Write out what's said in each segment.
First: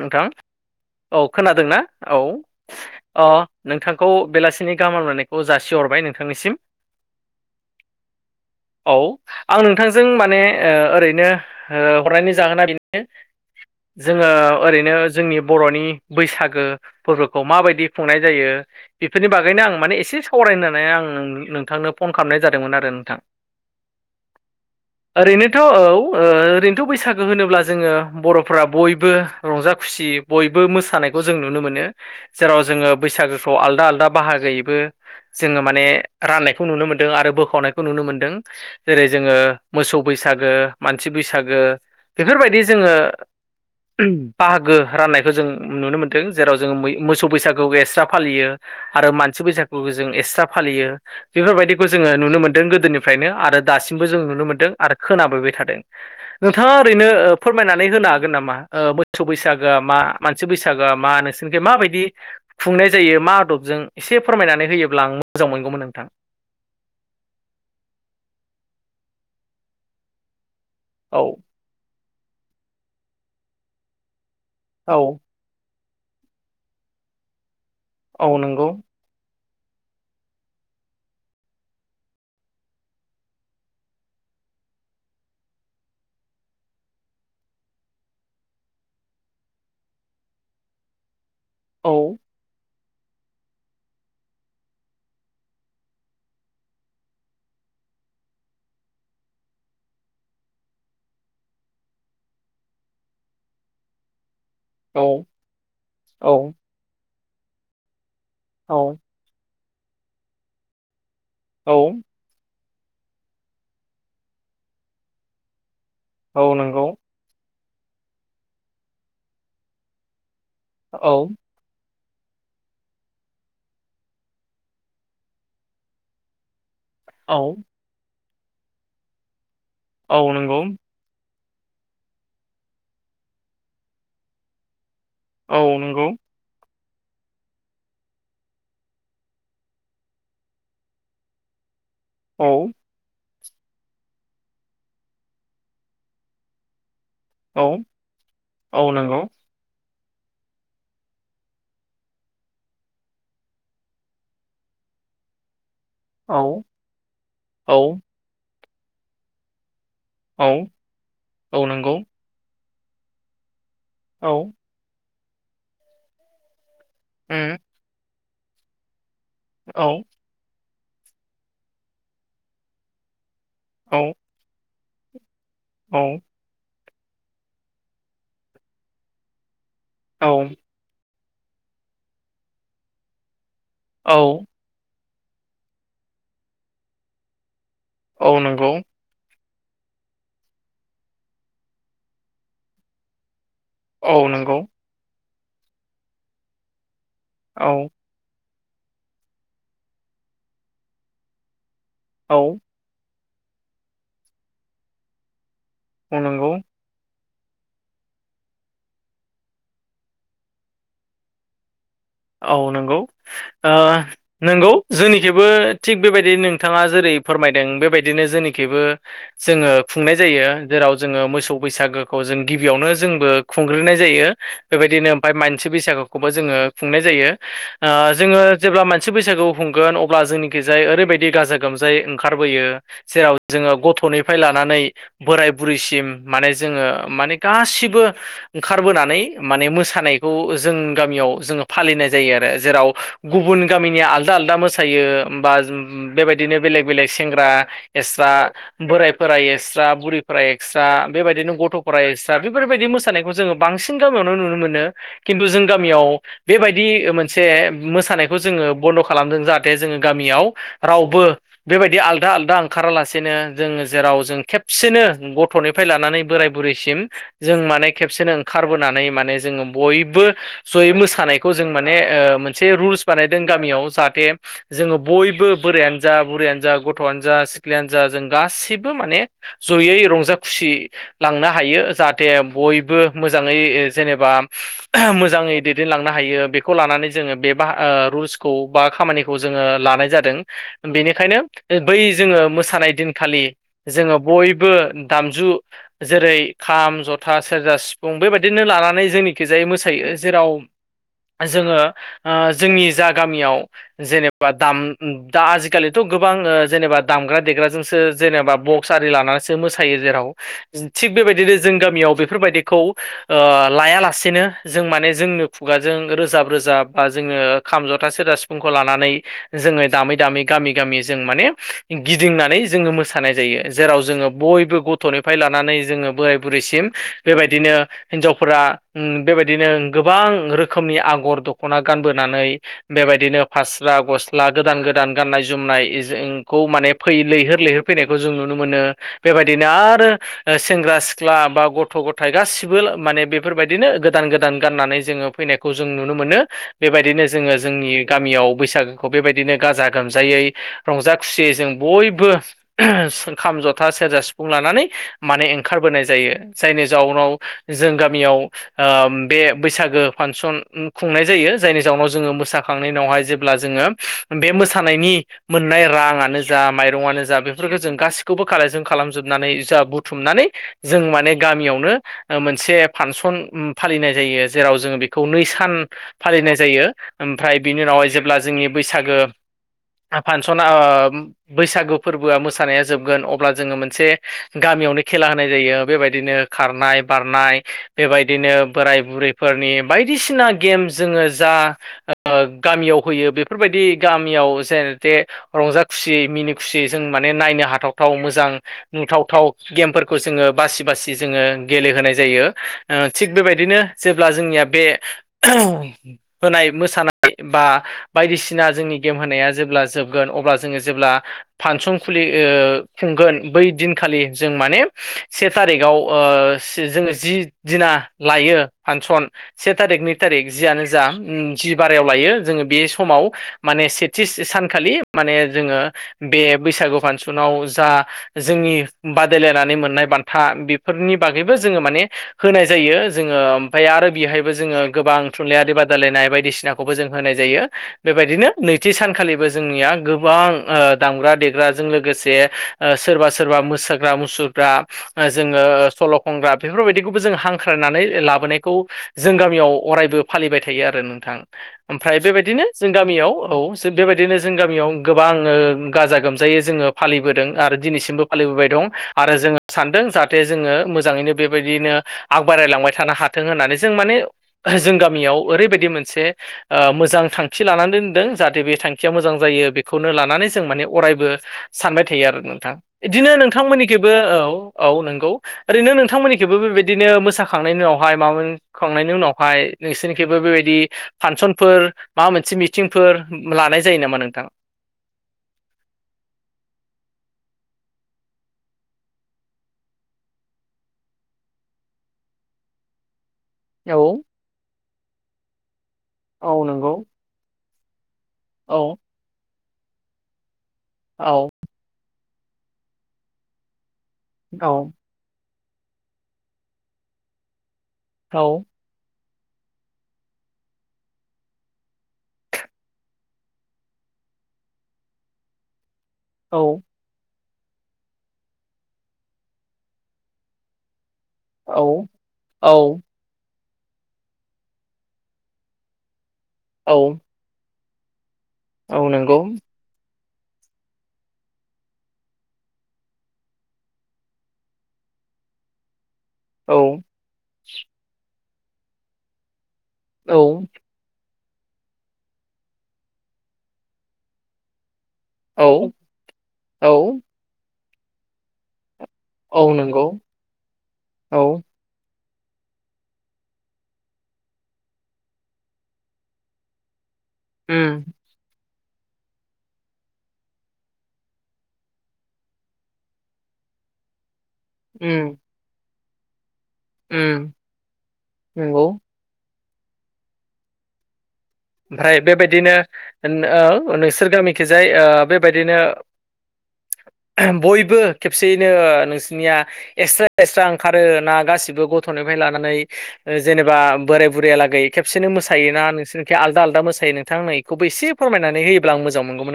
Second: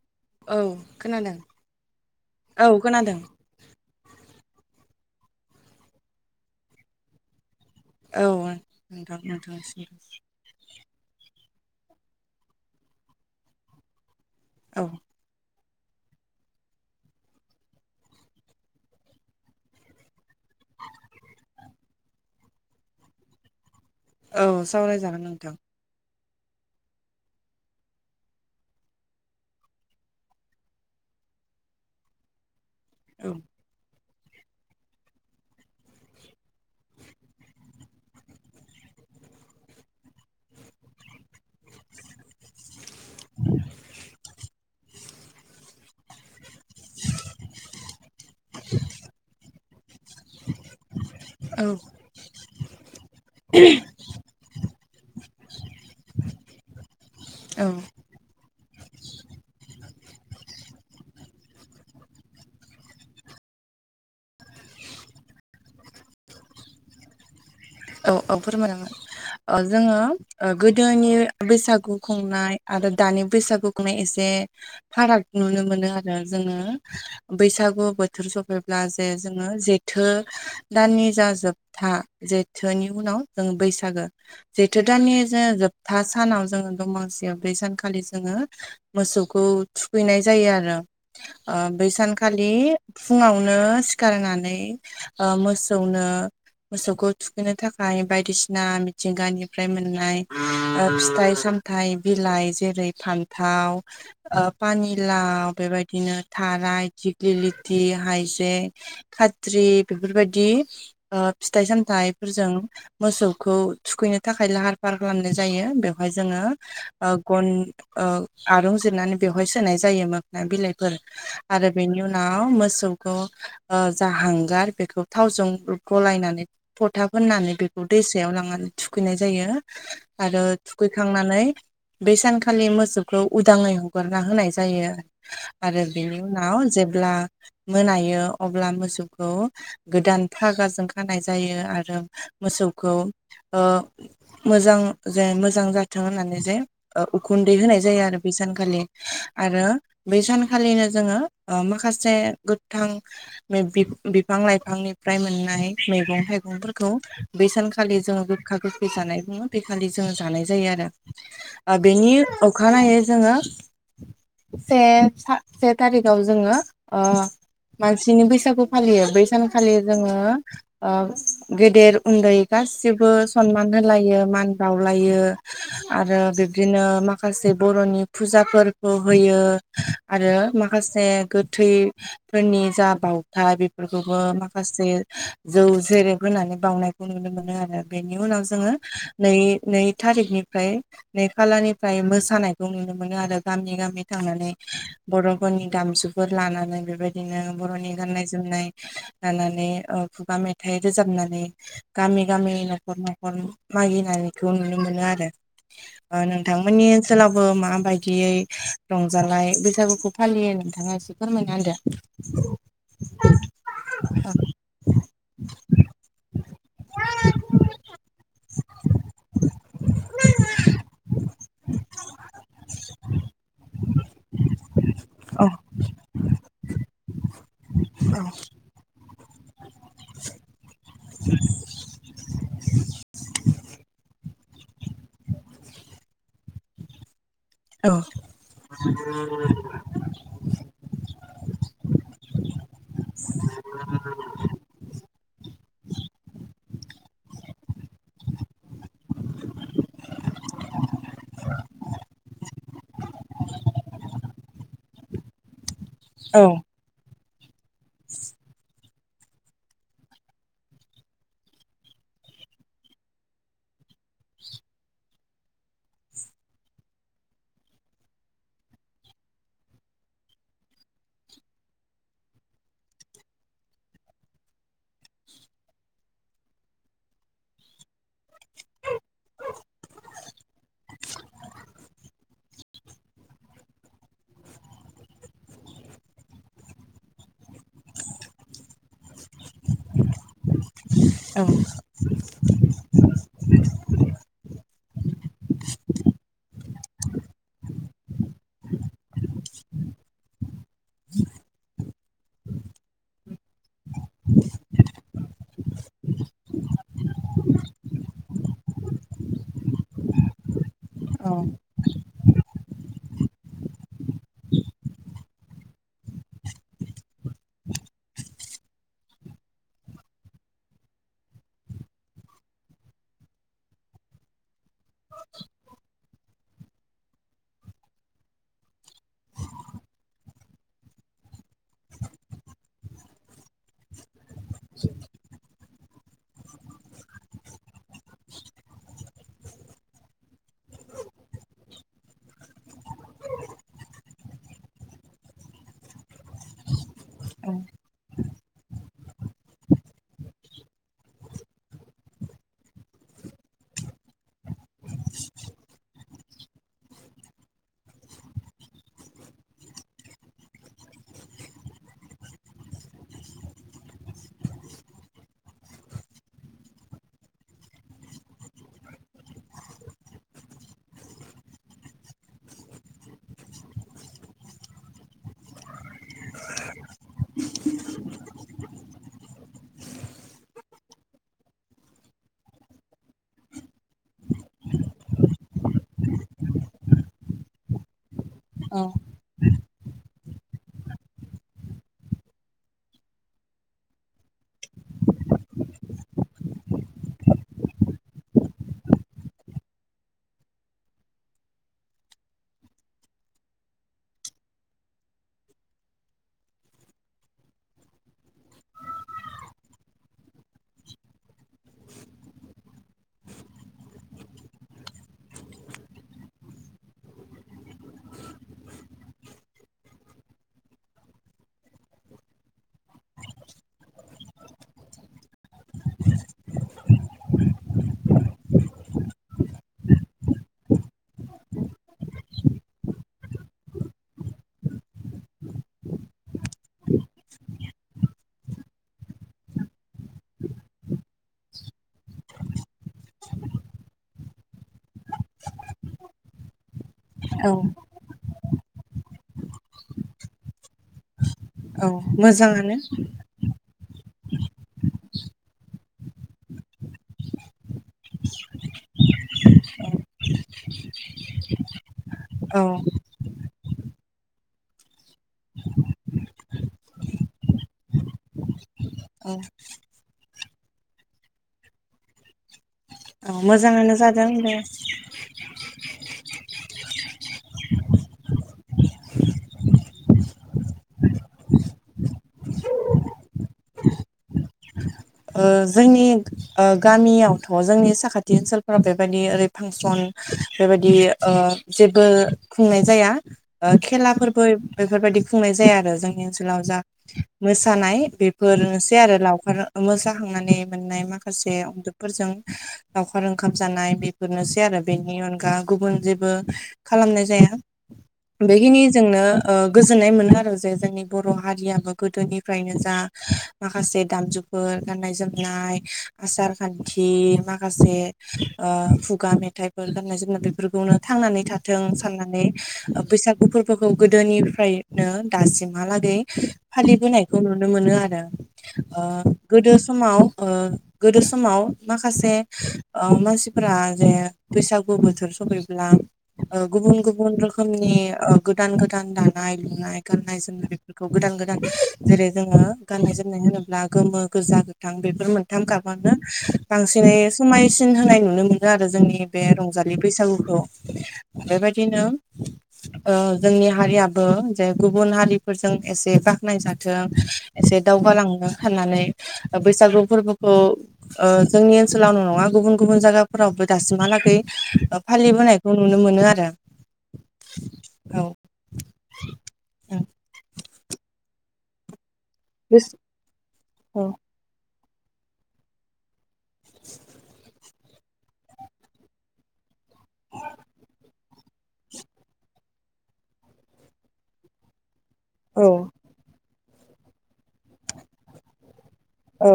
नोंथां औ औ खोनादों खोनादोंना औ अ नोंथांखौ बेलासिनि गाहाम हामलायनायखौ जासिहरबाय नोंथांनिसिम। औ औ नोंथां आं नोंथांसिम नोंथांजों माने ओरैनो ओ हरनायनि जाहोना बेनो जोङो औ ओरैनो जोंनि बर'नि बैसागो फोरबोखौ माबायदि खुंनाय जायो बेफोरनि बागैनो आं माने एसे सावरायनानै आं नोंथांनो फन खालामनाय जादोंमोन आरो नोंथां। औ सावरायजागोन नोंथां ओरैनोथ' औ ओ ओरैनोथ' बैसागो होनोब्ला जोङो बर'फ्रा बयबो रंजा खुसि बयबो मोसानायखौ जों नुनो मोनो जेराव जोंङो औ बैसागोखौ आलदा आलदा बाहागोयैबो जोंङो माने राननायखौ नुनो मोनदों आरो बोखावनायखौ नुनो मोनदों। जेरै जोंङो मोसौ बैसागो मानसि बैसागो बेफोरबायदि जोंङो बाहागो राननायखौ जों नुनो मोन दों जेराव जों मोसौ बैसागुखौ एक्सट्रा फालियो आरो मानसि बैसा गुनखौ जों एक्सट्रा फालियो। औ बेफोरबायदिखौ जोंङो नुनो मोनदों गोदोनिफ्रायनो आरो दासिमबो जों नुनो मोन्दों आरो खोनाबोबाय थादों। नोंथांङा ओरैनो औ फोरमायनानै होनो हागोन नामा ओ मोसौ बैसागोआ मा मानसि बैसागो मा नोंसोरनिखै मा बायदि खुंनाय जायो मा आदबजों एसे फोरमायनानै होयोब्ला आं मोजां मोनगौमोन नोंथां। औ औ फोरमायानांगोन जोंङो गोदोनि औ बैसागु खुंनाय आरो दानि बैसागु खुंनाय एसे औ फाराग नुनो मोनो आरो जोंङो बैसागु बोथोर औ नंगौ सफैब्ला जे जोङो जेथो दाननि जा जोबथा जे थोनि उनाव जों बैसागो जेथो दानानि जो जोबथा सानाव जोङो दमासियाव बै सानखालि जोंङो मोसौखौ थुखैनाय जायो आरो ओ बै औ सानखालि नि फुंङावनो सिखारनानै मोसौनो मोसौखौ थुखैनो थाखाय बायदिसिना मिथिंगानिफ्राय मोननाय फिथाइ साम थाइ बिलाइ जेरै फान्थाव औ पानिलाव बेबायदिनो औ थाराय दिग्लिलिथि हाय बेनि औ खााद्रि बेफोरबायदि ओ फिथाइ औ सामथाइ फोरजों मोसौखौ थुखैनो थाखाय लाहार फाहार खालामनाय जायो बे जोङो औ नंगौ ओ गन ओ आरं जिरनानै सोनाय जायोमोन बिलाइ फोर औ आरो बेनि उनाव मोसौखौ ओ जा हांगार बेखौ थावजों गलायनानै फथा फोनानै औ होननानै बेखौ दैसायाव लांनानै थुखैनाय जायो औ आरो नंगौ थुखै खांनानै बे सानखालि मोसौखौ उदांङै हगारना होनाय जायो। औ आरो नंगौ बेनि उनाव जेब्ला मोनायो अब्ला मोसौखौ गोदान फागाजों खानाय जायो आरो औ मोसौखौ ओ मोजां जे मोजां जाथों होननानै जे उखुन्दै औ होनाय जायो आरो बेै सानखालि औ नंगौ आरो बै सानखालिनो जोंङो ओ माखासे गोथां बिफां लाइफांनिफ्राय मोननाय मैगं औ मैगंफोरखौ बै औ सानखालि जोङो गोखा गोखै जानाय बुङो। बेखालि जोंङो औ जानाय जायो आरो। औ नंगौ बेनि अखानायै जोंङो औ से से थारिखाव जोंङो ओ उम मानसिनि बैसागु फालियो बै सान खालि औ जोंङो गेदेर उन्दै गासिबो सनमान औ होलायो मान बावलायो औ आरो बिब्दिनो मा खासे बर'नि फुजाफोरखौ होयो आरो मा माखासे गोथैफोरनि जा बावथाय औ बेफोरखौबो माखा माखासे जौ जेरेब होनानै बावनायखौ नुनो मोनो आरो बेनि औ उनाव नंगौ जोंङो नै नै थारिखनिफ्राय नै खालानिफ्राय मोसानायखौ नुनो मोनो आरो गामि गामि औ थांनानै नंगौ बर'फोरनि दामुफोर लानानै बेबायदि बिदिनो औ बर'नि गाननाय जोमनाय लानानै खुगा मेथाइ रोजाबनानै गामि औ गामि न'खर न'खर मागिनायखौ नुनो मोनो आरो औ ओ नंगौ नोंथांमोननि ओ ओनसोलावबो माबायदियै रंजालाय बैसागुखौ फालियो नोंथांङा एसे फोरमायना होदो। औ नंगौ ओ नंगौ जोंनिखैबो थिग बेबायदि नोंथाङा जेरै फोरमायदों बेबायदिनो जोंनिखैबो जोंङो खुंनाय जायो जेराव जोङो मोसौ बैसागोखौ जों गिबियावनो जोंबो खुंग्रोनाय जायो। बेबायदिनो ओमफ्राय औ मानसि बैसागुखौबो जोंङो खुंनाय जायो ओ जोंङो जेब्ला मोनसे बैसागु खुंगोन अब्ला जोंनिखि जाय ओरैबायदि गाजा गोमजायै ओंखारबोयो जेराव जोंङो गथ'नि लानानै बोराय बुरैसिम माने जोंङो माने औ गासिबो ओंखारबोनानै माने मोसानायखौ जों गामियाव जोंङो फालिनाय जायो आरो जेराव गुबुन गामिनिया आलदा आलदा मोसायो बा बेबायदिनो बेलेग बेलेग सेंग्रा एस्रा बोरायफोरा एक्सट्रा बुरिफोरा एक्सट्रा बेबायदिनो गथ'फोरा एक्सट्रा बेफोरबायदि मोसानायखौ जोंङो बांसिन गामियावनो नुनो मोनो। खिन्थु जों गामियाव औ बेबायदि मोनसे मोसानायखौ जोंङो बन्द' खालाम खालामदों जाहाथे जोंङो गामियाव रावबो बेबायदि आलदा आलदा ओंखारालासेनो जोंङो जेराव जों खेबसेनो गथ'नि निफ्राय लानानै बोराय बुरैसिम जों माने खेबसेनो ओंखारबोनानै माने जोंङो बयबो जयै मोसानायखौ जों माने मोनसे रुल्स बानायदों गामियाव जाहाथे जोंङो बयबो बोरायानो जा बुराययानो जा गथ'आनो जा सिख्लायानो जा जों गासिबो माने जयै रंजा खुसि लांनो हायो जाहाथे बयबो मोजांङै ओ जेनेबा मोजांङै दैदेनलां हायो बेखौ लानानै जोंङो बे रुल्सखौ बा खामानिखौ जोंङो लानाय जादों। बेनिखायनो बै जोंङो मोसानाय दिनखालि जोंङो बयबो दामजु जेरै खाम जथा सेरजा सिफुं बेबायदिनो लानानै जोंनिखिजायै मोसायो जेराव जोंङो जोंनि जा गामियाव जेनेबा दाम दा आजिखालिथ' गोबां जेनेबा दामग्रा देग्राजोंसो जेनेबा ब कुसारि लानानैसो मोसायो जेराव थिग औ बेबायदिनो जों गामियाव बेफोरबायदिखौ लायालासेनो जों माने जोंनो खुगाजों रोजाब रोजाब बा जोंङो खाम जथा सेरजा सिफुंखौ लानानै जोंङो दामै दामै गामि गामि जों माने गिदिंनानै जोंङो मोसानाय जायो जेराव जोंङो बयबो गथ'निफ्राय लानानै जोंङो बोराय बुरैसिम बेबायदिनो हिनजावफोरा बेबायदिनो गोबां रोखोमनि आगर दख'ना गानबोनानै बेबायदिनो फास्रा गस्ला गोदान गोदान गाननाय जोमनाय जोंखौ माने फै लैहोर लैहोर फैनायखौ जों नुनो मोनो बेबायदिनो आरो सेंग्रा सिख्ला बा गथ' गथाय गासिबो माने बेफोरबायदिनो गोदान गोदान गाननानै जोंङो फैनायखौ जों नुनो मोनो। बेबायदिनो जोंङो औ जोंनि गामियाव बैसागोखौ बेबायदिनो गाजा गोमजायै रंजा खुसियै जों बयबो ओं खाम जथा सेरजा सिफुं लानानै माने ओंखारबोनाय जायो जायनि जाउनाव जों गामियाव बे बैसागो फांसन खुंनाय जायो। जायनि जाउनाव जोंङो मोसाखांनायनि उनावहाय जेब्ला जोंङो बे मोसानायनि मोननाय रांनो जा माइरंआानो जा बेफोरखौ जों गासैखौबो खालजों खालामजोबनानै जा बुथुमनानै जों माने गामियावनो मोनसे फानसन फालिनाय जायो जेराव जोङो बि खौ नै सान फालिनाय जायो ओमफ्राय बिनि उनावहाय जेब्ला जोंनि बैसागो फानसना ओ बैसागु फोरबोआ मोसानाया जोबगोन अब्ला जोङो मोनसे गामियावनो खेला होनाय जायो बेबायदिनो खारनाय बारनाय बेबायदिनो बोराय बुरैफोरनि बायदिसिना गेम जोङो जा ओ गामियाव होयो बेफोरबायदि गामियाव जेनथे रंजा खुसि मिनि खुसियै जों माने नायनो हाथावथाव मोजां नुथावथाव गेमफोरखौ जोङो बासि बासि जोङो गेलेहोनाय जायो। ओ थिग बेबायदिनो जेब्ला जोंनिया बे होनाय मोसानाय बा बायदिसिना जोंनि गेम होनाया जेब्ला जोबगोन अब्ला जोङो जेब्ला फांसन खुलि ओ खुंगोन बै दिनखालि जों माने से थारिखाव ओ जोङो जि दिना लायो फानसन से थारिख नै थारिख जियानो जा जि बारायाव लायो जोङो बे समाव माने सेथि सानखालि माने जोङो बे बैसागु फानसनाव जा जोंनि बादायलायनानै मोननाय बान्था बेफोरनि बागैबो जोङो माने होनाय जायो जोङो ओमफ्राय आरो बेहाय बो जोङो गोबां थुनलाइयारि बादायलायनाय बायदिसिनाखौबो जों होनाय जायो। बेबायदिनो नैथि सानखालिबो जोंनिया गोबां ओ दामग्रा देग्राजों लोगोसे ओ सोरबा सोरबा मोसाग्रा मुसुरग्रा जोङो सल' खनग्रा बेफोरबायदि खौबो जों औ हांख्रायनानै लाबोनायखौ जों गामियाव अरायबो फालिबाय थायो आरो नोंथां। औ ओमफ्राय बेबायदिनो मोजाङानो जों गामियाव औ बेबायदिनो जों गामियाव गोबां ओ गाजा गोमजायै जोङो फालिबोदों आरो दिनैसिमबो फालिबोबाय दं। आरो जोङो सानदों जाहाथे जोङो मोजाङैनो बेबायदिनो आग औ बारायलांबाय थानो हाथों होननानै जों माने जों गामियाव ओरैबायदि मोनसे ओ मोजां थांखि लानानै दोनदों जाहाथे बे थां खिया मोजां औ जायो बेखौनो लानानै जों माने अरायबो सानबाय थायो आरो नोंथां। औ इदिनो मोजाङानो नोंथांमोननिखैबो जादों औ बे औ नंगौ ओरैनो नोंथांमोननिखैबो बेबायदिनो मोसाखांनायनि उनावहाय माबा खांनायनि उनावहाय नोंसोरनिखैबो बेबायदि फानसनफोर माबा मोनसे मिटिंफोर लानाय जायो नामा नोंथां? ओ जोंनि ओ गामियावथ' जोंनि साखाथि ओनसोलफोराव बेबायदि ओरै फांसन बेबायदि ओ जेबो खुंनाय जाया। ओ औ खेलाफोरबो बेफोरबादि खुंनाय जाया आरो जोंनि औ ओनसोलाव जा नंगौ मोसानाय बे औ फोरनोसै आरो लावखार मोसाखांनानै मोननाय औ माखासे फोरजों लावखार ओंखाम जानाय बेफोरनोसै औ आरो बेनि अनगा गुबुन जेबो खालामनाय जाया औ बेखिनिजोंनो ओ गोजोननाय मोनो आरो जे जोंनि बर' हारियाबो गोदोनिफ्रायनो जा माखासे दामजु फोर गान्नाय जोमनाय आसार औ खान्थि दि माखासे ओ खुगा मेथाइफोर गाननाय जोमनाय बेफोरखौनो थांनानै थाथों औ साननानै औ बैसागु फोर बोखौ गोदोनिफ्रायनो दासिमहालागै औ फालिबोनायखौ नुनो मोनो आरो। ओ औ नंगौ गोदो समाव ओ गोदो समाव माखासे ओ मानसिफोरा जे बैसागु बोथोर सफैब्ला ओ औ गुबुन गुबुन रोखोमनि ओ गोदान गोदान दानाय लुनाय गाननाय औ जोमनाय खौ गोदान गोदान जेरै जोङो गाननाय जोमनाय होनोब्ला गोमो गोजा गोथां बेफोर मोन नथाम औ गाबो औ बांसिनै समायसिन होनाय नुनो मोनो आरो जोंनि बे औ रंजालि नंगौ बैसागुखौ औ बेबायदिनो जोंनि हारियाबो जे गुबुन हारिफोरजों एसे बाखनाय जाथों एसे उम दावगालांनो होननानै बैसागु फोरबोखौ ओ जोंनि ओनसोलावनो' नङा गुबुन गुबुन जायगाफोरावबो दासिमहालागै उम फालिबोनायखौ नुनो मोनो आरो उम नंगौ ओमफ्राय बेबायदिनो ओ नोंसोर गामिखिजाय ओ बेबायदिनो बयबो खेबसेयैनो नोंसिनिया एसे एससा ओंखारो ना गासिबो गथ'निफ्राय लानानै जेनेबा बोराय बुरैयालागै खेबसेनो औ मोसायोना नोंसोरनिखै आलदा आलदा मोसायो नोंथां आ बेखौबो एसे फोरमायनानै होयोब्ला आं मोजां मो औ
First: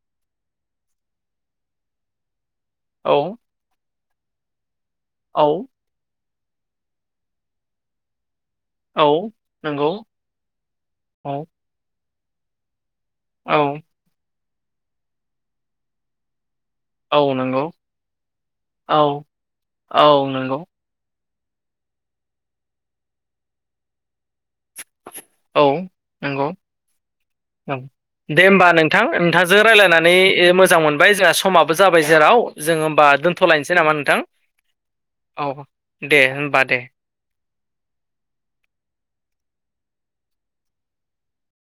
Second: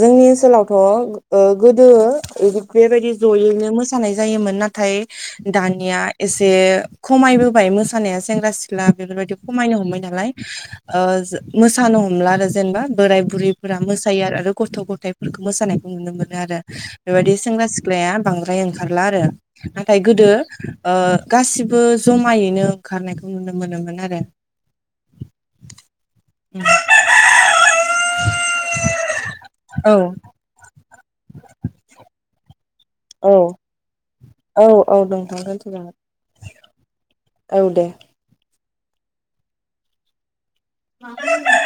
जोंनि ओनसोलावथ' गोदो बेबायदि औ जयैनो मोसानाय जायोमोन नाथाय औ दानिया एसे खमायबोबाय मोसानाया सेंग्रा सिख ख्ला औ बेफोरबायदि खमायनो नंगौ हमबाय नालाय औ मोसानो हमला आरो जेनेबा बोराय औ बुरैफोरा मोसायो आरो गथ' गथाइफोरखौ मोसानायखौ नुनो मोनो आरो औ बेबायदि नंगौ सेंग्रा सिख्लाया बांद्राय औ ओंखारला आरो नाथाय औ गोदो नंगौ ओ गासिबो जमायैनो ओंखारनायखौ नुनो मोनोमोन आरो औ नंगौ उम दे होमबा नोंथां नोंथांजों औ रायज्लायनानै मोजां मोनबाय जोंहा समाबो जाबाय जेराव जोङो होमबा औ दोनथ'लायनोसै नामा नोंथां औ नोंथां औ दोनथ' जागोन दे होमबा दे औ दे [inaudible]